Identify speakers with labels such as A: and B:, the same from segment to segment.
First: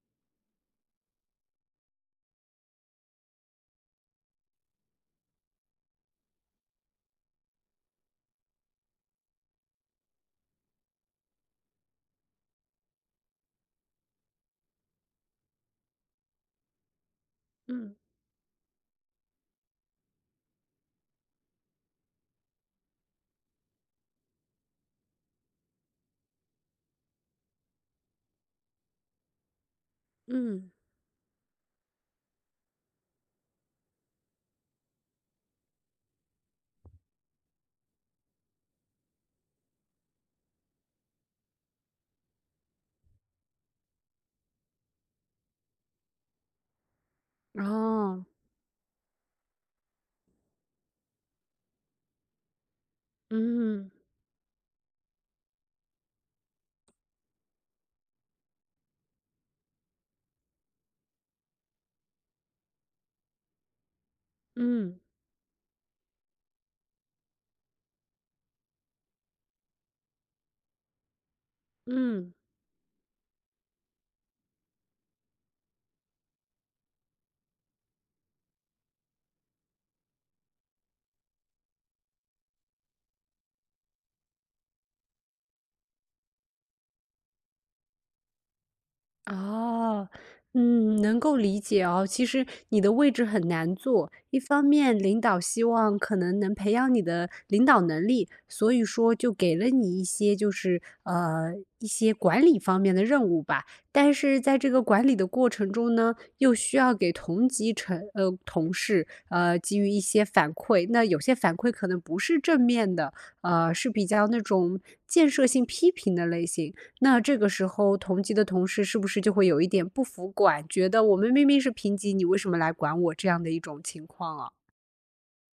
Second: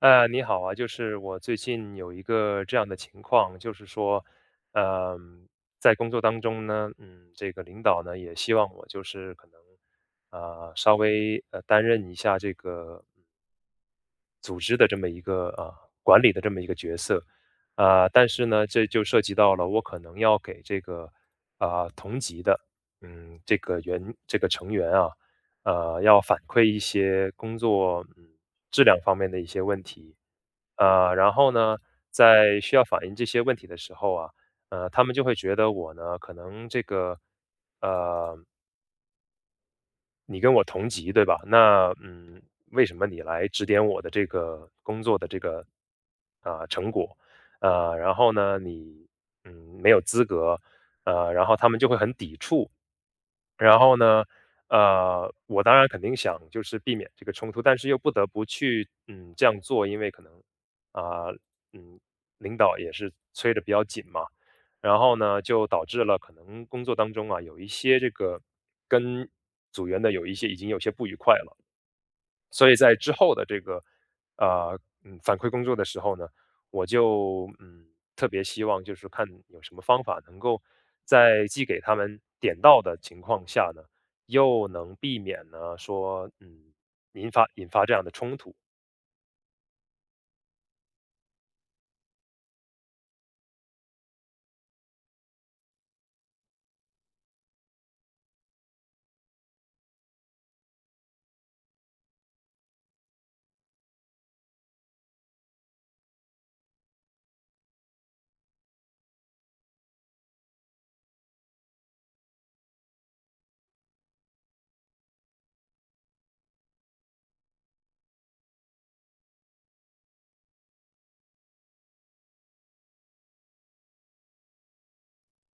A: 你好啊。就是我最近有一个这样的情况。就是说，呃，在工作当中呢，这个领导呢也希望我就是可能，稍微担任一下这个组织的这么一个管理的这么一个角色。
B: 嗯
A: 但是呢，这就涉及到了我可能要给这个，嗯，这个员这个成员啊，要反馈一些工作质量方面的一些问题。
B: 嗯，
A: 然后呢，在需要反映这些问题的时候啊，他们就会觉得我呢，可能这个呃你跟我同级，对吧？那，为什么你来指点我的这个工作的这个成果？然
B: 哦，
A: 后呢，你，嗯没有资格，然后他们就会很抵触。然
B: 嗯
A: 后呢，我当然肯定想就是避免这个冲突，但是又不得不去这样做，因为可能，啊、嗯领导也是催得比较紧嘛。然
B: 嗯
A: 后呢，就导致了可能工作当中啊，有一些这个跟组员的有一些已经有些不愉快了。
B: 嗯，
A: 所以在之后的这个，呃反馈工作的时候呢，我就特别希望就是看有什么方法能够在既给他们点到的情况下呢，又能避免呢说引发这样的冲突。
B: 哦，嗯，能够理解哦。其实你的位置很难做，一方面领导希望可能能培养你的领导能力，所以说就给了你一些就是一些管理方面的任务吧。但是在这个管理的过程中呢，又需要给同级成呃同事给予一些反馈，那有些反馈可能不是正面的，是比较那种建设性批评的类型。那这个时候同级的同事是不是就会有一点不服管，觉得我们明明是平级，你为什么来管我这样的一种情况啊？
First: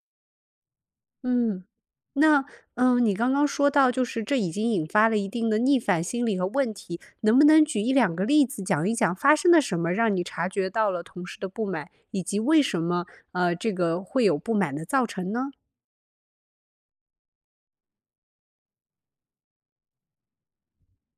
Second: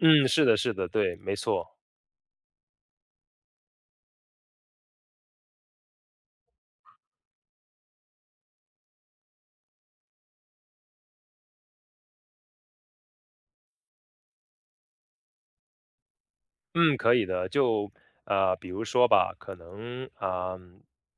A: 嗯，是的，是的，对，没
B: 嗯，
A: 错。
B: 那嗯，你刚刚说到就是这已经引发了一定的逆反心理和问题，能不能举一两个例子讲一讲发生了什么，让你察觉到了同事的不满，以及为什么这个会有不满的造成呢？
A: 嗯，可以的。就，比如说吧，可能，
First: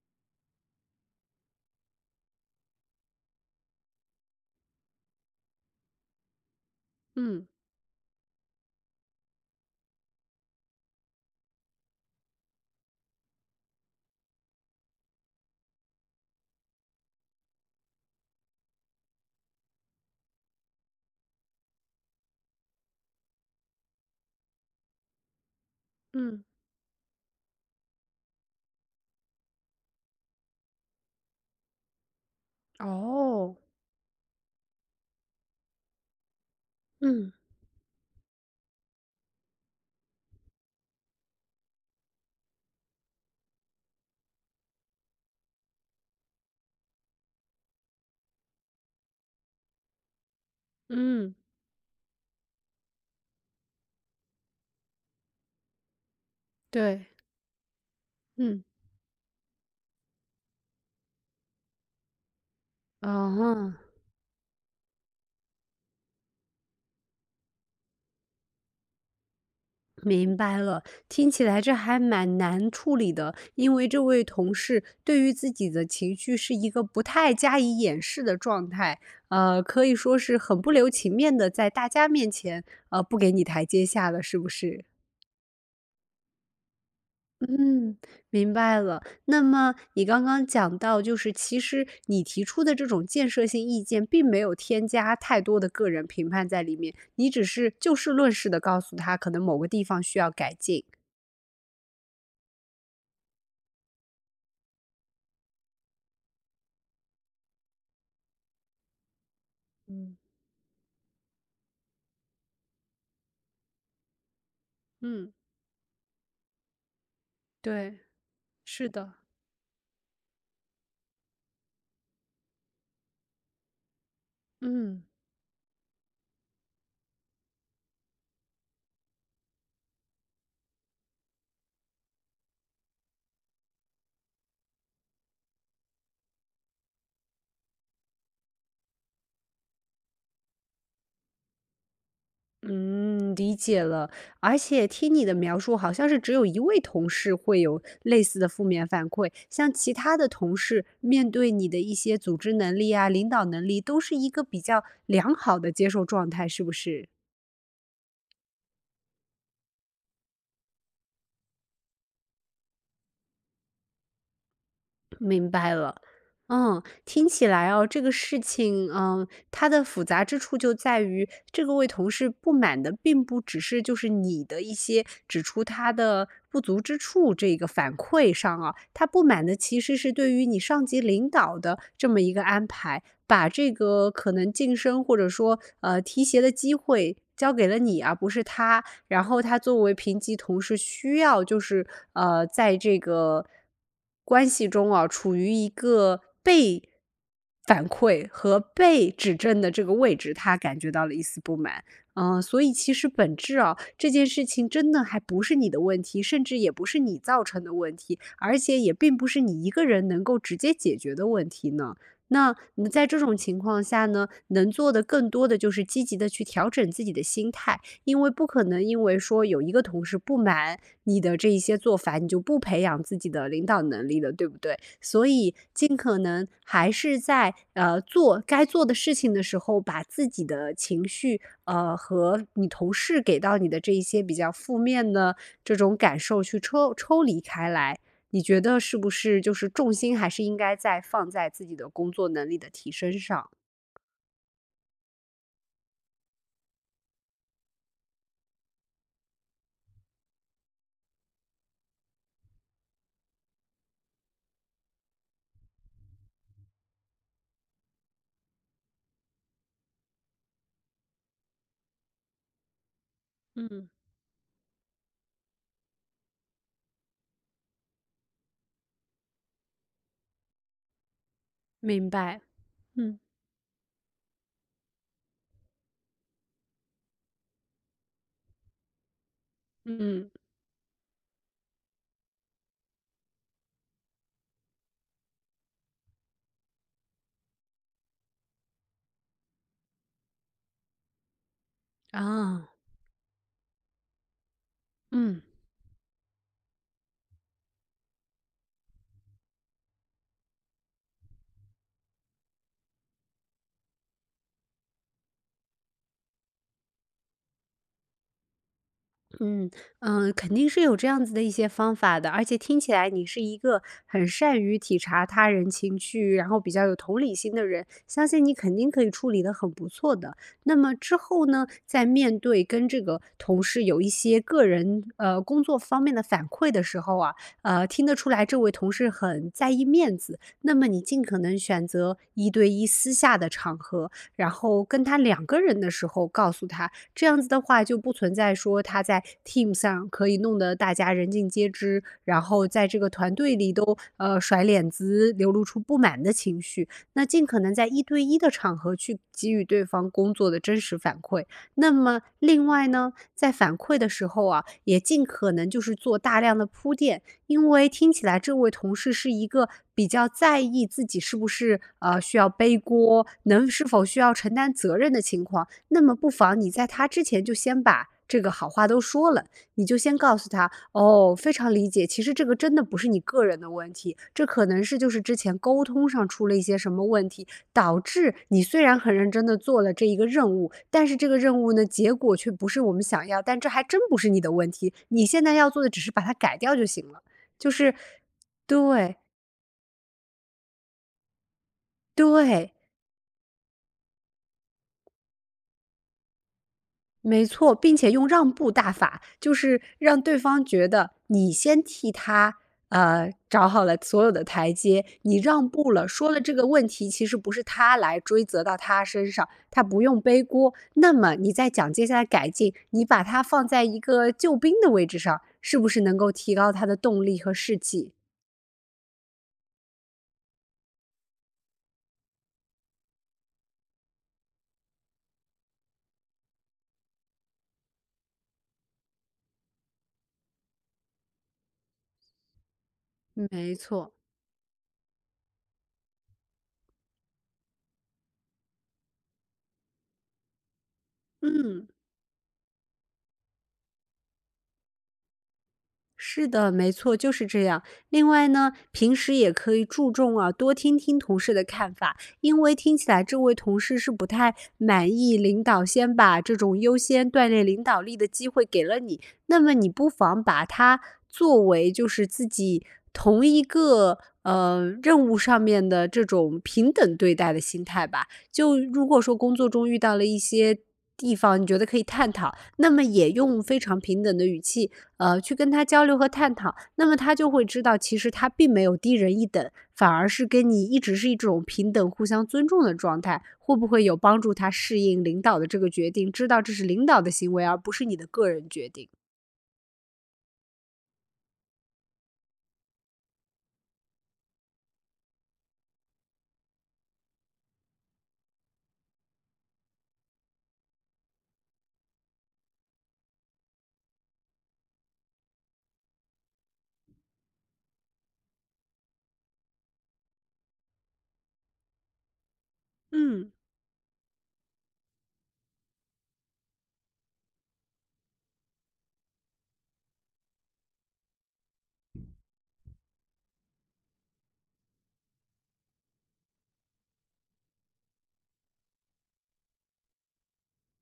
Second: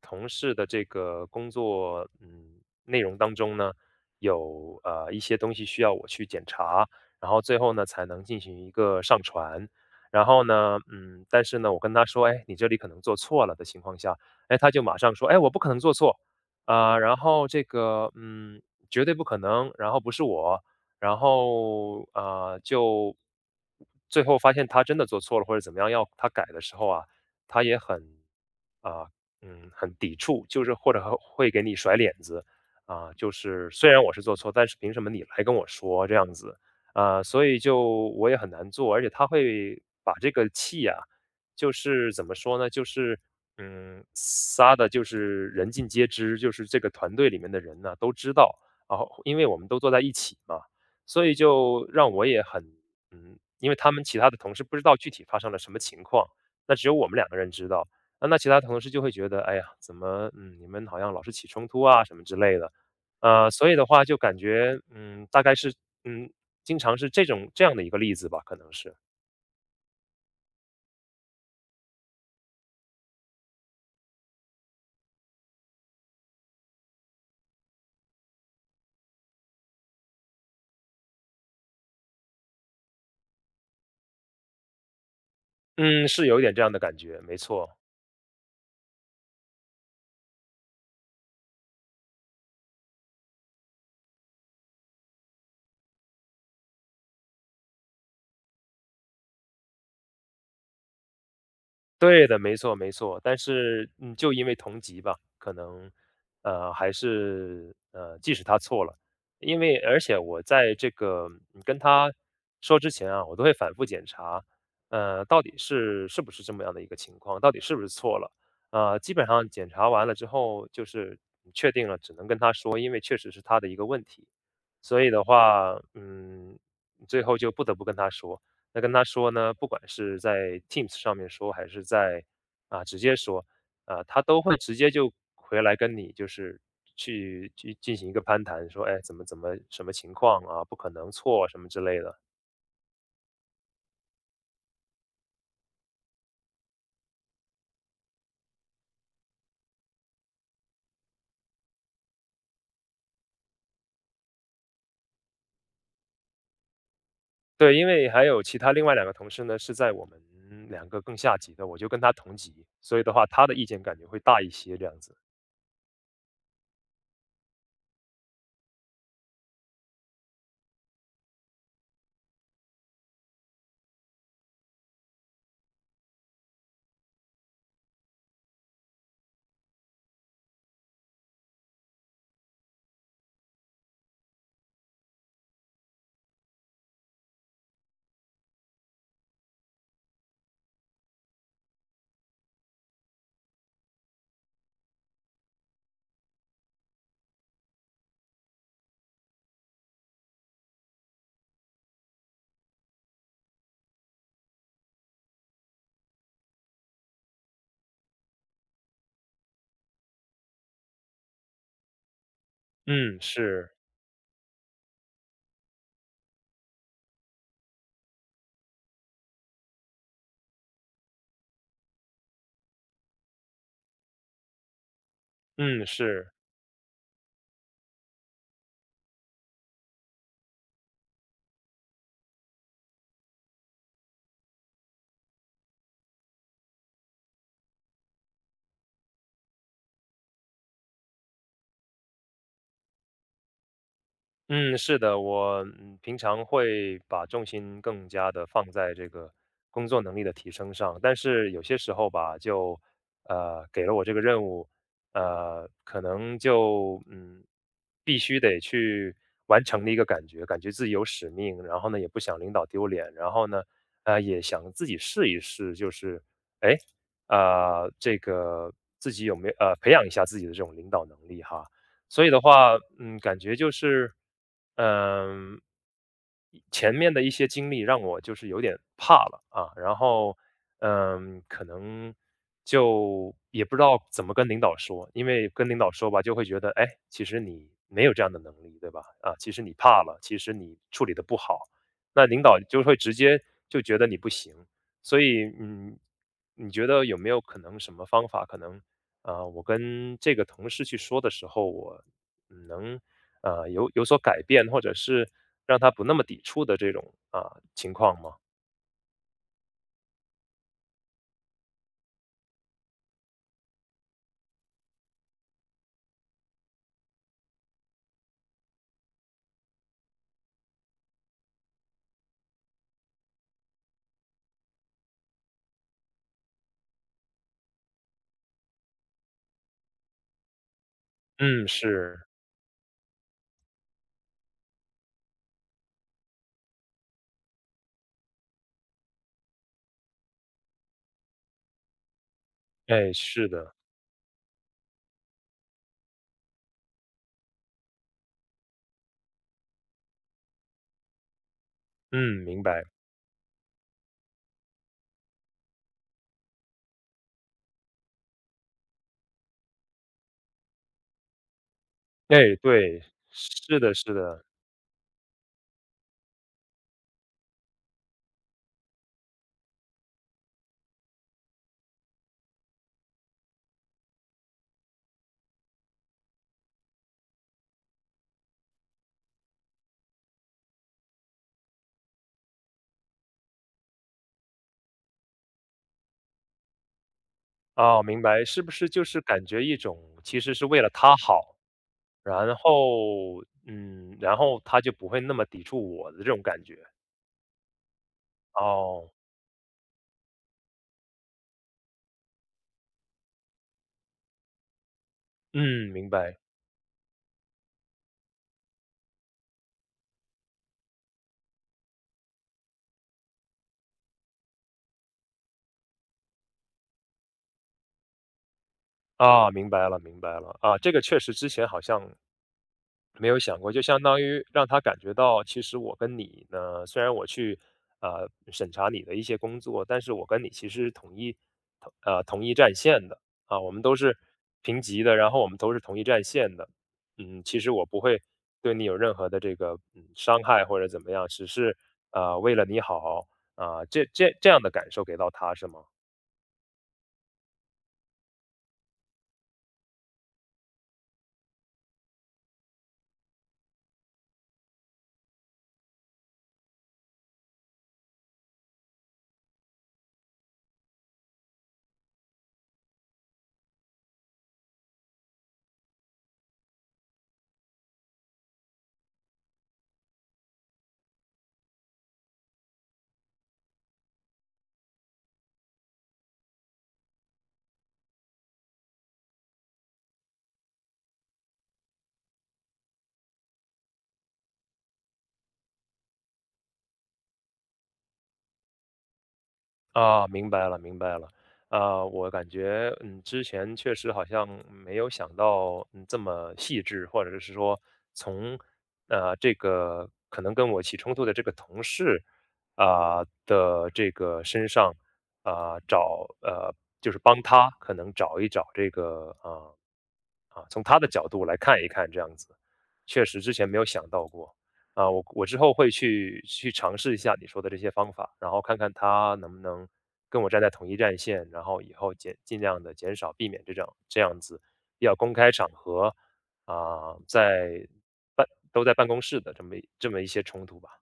A: 同事的这个工作内容当中呢，有一些东西需要我去检查，然后
B: 嗯
A: 最后呢才能进行一个上传。然后呢，但是呢，我跟他说，哎，你这里可能做错了的情况下，哎，他就马上说，哎，我不可能做错。然后这个，绝对不可能，然后不是我，然后，就最后发现他真的做错了或者怎么样，要他
B: 嗯，
A: 改的时候啊，他也很啊，嗯，很抵触，就是或者和会给你甩脸子啊。就
B: 哦，
A: 是虽然我是做错，但是凭什么你来跟我说这样子啊？
B: 嗯
A: 所以就我也很难做。而且他会把这个气啊，就是怎么说呢，就是，撒的就是人尽皆知，就是这个团队里面的人呢、都知道。然后因为我们都坐在一起嘛，所
B: 嗯，
A: 以就让我也很。因为他们其他的同事不知道具体发生了什么情况，那只有
B: 对，
A: 我们两个人知道。那其他
B: 嗯，
A: 同事就会觉得，哎呀，怎么，你们好像老是起冲突啊什么之类的。所以
B: 哦。
A: 的话就感觉，大概是，嗯，经常是这种这样的一个例子吧，可能是。
B: 明白了，听起来这还蛮难处理的，因为这位同事对于自己的情绪是一个不太加以掩饰的状态，呃，可以说是很不留情面的，在大家面前，不给你台阶下了，是不是？
A: 嗯，是有一点这样的感觉，没错。
B: 嗯，明白了。那么你刚刚讲到，就是其实你提出的这种建设性意见，并没有添加太多的个人评判在里面，你只是就事论事的告诉他，可能某个地方需要改进。
A: 对的，没错没错。但是，就因为同级吧，可能，还是，即使他错了。因为而
B: 嗯。
A: 且我在这个你跟他说之前啊，我都会反复检查。
B: 嗯。
A: 到底是不是这么样的一个情况，到底是不是
B: 对，
A: 错了。
B: 是的，
A: 基本上检查完了之后，就是确定了，只能跟他说，因为确实是他的一个问题。
B: 嗯。
A: 所以的话，最后就不得不跟他说。那跟他说呢，不管是在 Teams 上面说，还是在直接说，啊，他都会直接就回来跟你就是去进行一个攀谈，说，哎，怎么什么情况啊，不可能错什么之类的。
B: 嗯，理解了。而且听你的描述，好像是只有一位同事会有类似的负面反馈，像其他的同事面对你的一些组织能力啊、领导能力，都是一个比较良好的接受状态，是不是？
A: 对，因为还有其他另外两个同事呢，是在我们两个更下级的，我就跟他同级，所以的话，他的意见感觉会大一些，这样子。
B: 明白了。嗯，听起来哦，这个事情，嗯，它的复杂之处就在于，这个位同事不满的并不只是就是你的一些指出他的不足之处这个反馈上啊，他不满的其实是对于你上级领导的这么一个安排，把这个可能晋升或者说提携的机会交给了你啊，而不是他。然后他作为评级同事需要就是呃，在这个关系中啊，处于一个被反馈和被指正的这个位置，他感觉到了一丝不满。嗯，所以其实本质啊，这件事情真的还不是你的问题，甚至也不是你造成的问题，而且也并不是你一个人能够直接解决的问题呢。那你在
A: 嗯，
B: 这种情
A: 是。
B: 况下呢，能做的更多的就是积极的去调整自己的心态。因为不可能因为说有一个同事不满你的这一些做法，你就不培养自己的领导能力了，对不对？所以
A: 嗯，
B: 尽可
A: 是。
B: 能还是在做该做的事情的时候，把自己的情绪和你同事给到你的这一些比较负面的这种感受去抽离开来。你觉得是不是就是重心还是应该在放在自己的工作能力的提升上？
A: 嗯，是的，我平常会把重心更加的放在这个工作能力的提升上。但是有些时候吧，就给了我这个任务，可能就必须得去完成的一个感觉。感觉自己有使命，然后呢也不想领导丢脸，然后呢
B: 嗯，
A: 也想自己试一试，就是哎这个自己有没有培养一下自己的这种领导能力哈。
B: 明
A: 所以的
B: 白。
A: 话，嗯，
B: 嗯
A: 感觉就是，嗯、前面的一些经历让我就是有点怕了啊。然
B: 嗯
A: 后，可能就也不知道怎么跟领导说。因为跟领导说吧，就会觉得，哎，其实你没有这样的能力，对吧？其实你怕了，其实你处理的不好，那领导
B: 啊，
A: 就会直接就觉得你不行。所
B: 嗯。
A: 以，你觉得有没有可能什么方法？可能，我跟这个同事去说的时候，我能，有所改变，或者是让他不那么抵触的这种情况吗？
B: 嗯嗯，肯定是有这样子的一些方法的，而且听起来你是一个很善于体察他人情绪，然后比较有同理心的人，相信你肯定可以处理得很不错的。那么之后呢，在面对跟这个同事有一些个人工作方面的反馈的时候啊，呃，听得出来这位同事很在意面子，那么你尽可能
A: 嗯，
B: 选择
A: 是。
B: 一对一私下的场合，然后跟他两个人的时候告诉他。这样子的话，就不存在说他在 team 上可以弄得大家人尽皆知，然后在这个
A: 哎，
B: 团
A: 是
B: 队里
A: 的。
B: 都甩脸子，流露出不满的情绪。那尽可能在一对一的场合去给予对方工作的真实反馈。那么
A: 嗯，明
B: 另
A: 白。
B: 外呢，在反馈的时候啊，也尽可能就是做大量的铺垫，因为听起来这位同事是一个比较在意自己是不是需
A: 哎，
B: 要背
A: 对，
B: 锅，能
A: 是
B: 是
A: 的，
B: 否
A: 是
B: 需要
A: 的。
B: 承担责任的情况。那么不妨你在他之前就先把这个好话都说了，你就先告诉他，哦，非常理解，其实这个真的不是你个人的问题，这可能是就是之前沟通上出了一些什么问题，导致你虽然很认真的做了这一个任务，但是这个任务呢，结果却不是我们想要，但这还真不是你的问题，你现在要做的只是把它改掉就行了，就是，
A: 哦，明白，是不是就
B: 对
A: 是感觉一种其实是为了他好。然
B: 对，
A: 后然后他就不会那么抵触我的这种感觉？
B: 没错，并且用让步大
A: 哦。
B: 法，就是让对方觉得你先替他，呃，找好了所有的台阶，你让
A: 嗯，
B: 步了，
A: 明
B: 说
A: 白。
B: 了这个问题其实不是他来追责到他身上，他不用背锅。那么你再讲接下来改进，你把他放在一个救兵的位置上，是不是能够提高他的动力和士气？
A: 啊，明白了，明白了。这个确实之前好像没有想过，就相当于让他感觉到，其实我跟你呢，虽然我去审查你的一些工作，但是我跟你其实是统一同呃同一战线的啊。我
B: 没
A: 们都
B: 错，
A: 是平级的，然后我们都是同一战线的。嗯，其实我不会对你有任何的这个伤害或者怎么样，只是
B: 嗯。
A: 为了你好这样的感受给到他是吗？
B: 是的，没错，就是这样。另外呢，平时也可以注重啊，多听听同事的看法，因为听起来这位同事是不太满意领导先把这种优先锻炼领导力的机会给了你，那么你不妨把它作为就是自己同一个任务上面的这种平等对待的心态吧。就如果说工作中遇到了一些地方，你觉得可以探讨，那么也用非常平等的语气。呃，去跟他交流和探讨，那么他就会知道，其实他并没有低人一等，反而是跟你一直是一种平等、互相尊重的状态。会不会有帮助他适应领导的这个决定，知道这是领导的行为，而不是你的个人决定？
A: 啊，明白了，明白了。我感觉，之前确实好像没有想到，这么细致，或者是说从，这个可能跟我起冲突的这个同事的这个身上找，就是帮他可能找一找这个从他的角度来看一看这样子，确实
B: 嗯。
A: 之前没有想到过。我之后会去尝试一下你说的这些方法，然后看看他能不能跟我站在统一战线。然后以后尽量的减少避免这种这样子要公开场合啊，在办都在办公室的这么一些冲突吧。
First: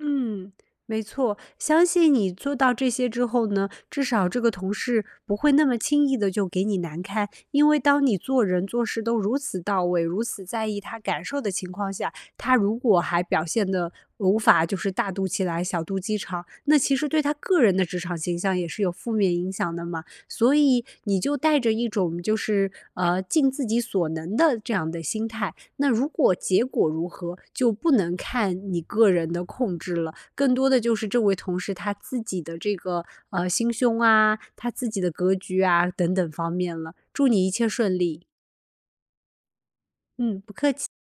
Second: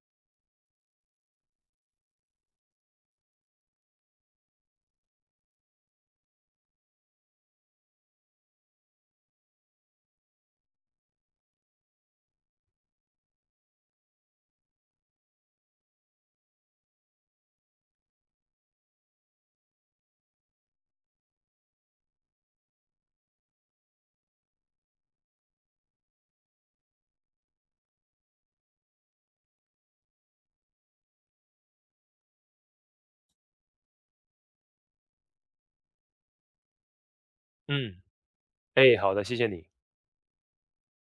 B: 嗯，没错，相信你做到这些之后呢，至少这个同事不会那么轻易的就给你难堪，因为当你做人做事都如此到位，如此在意他感受的情况下，他如果还表现的无法就是大度起来，小肚鸡肠，那其实对他个人的职场形象也是有负面影响的嘛。所以你就带着一种就是尽自己所能的这样的心态，那如果结果如何，就不能看你个人的控制了，更多的就是这位同事他自己的这个心胸啊，他自己的格局啊等等方面了。祝你一切顺
A: 嗯。
B: 利，
A: 哎，好的，谢谢你。
B: 嗯，不客气。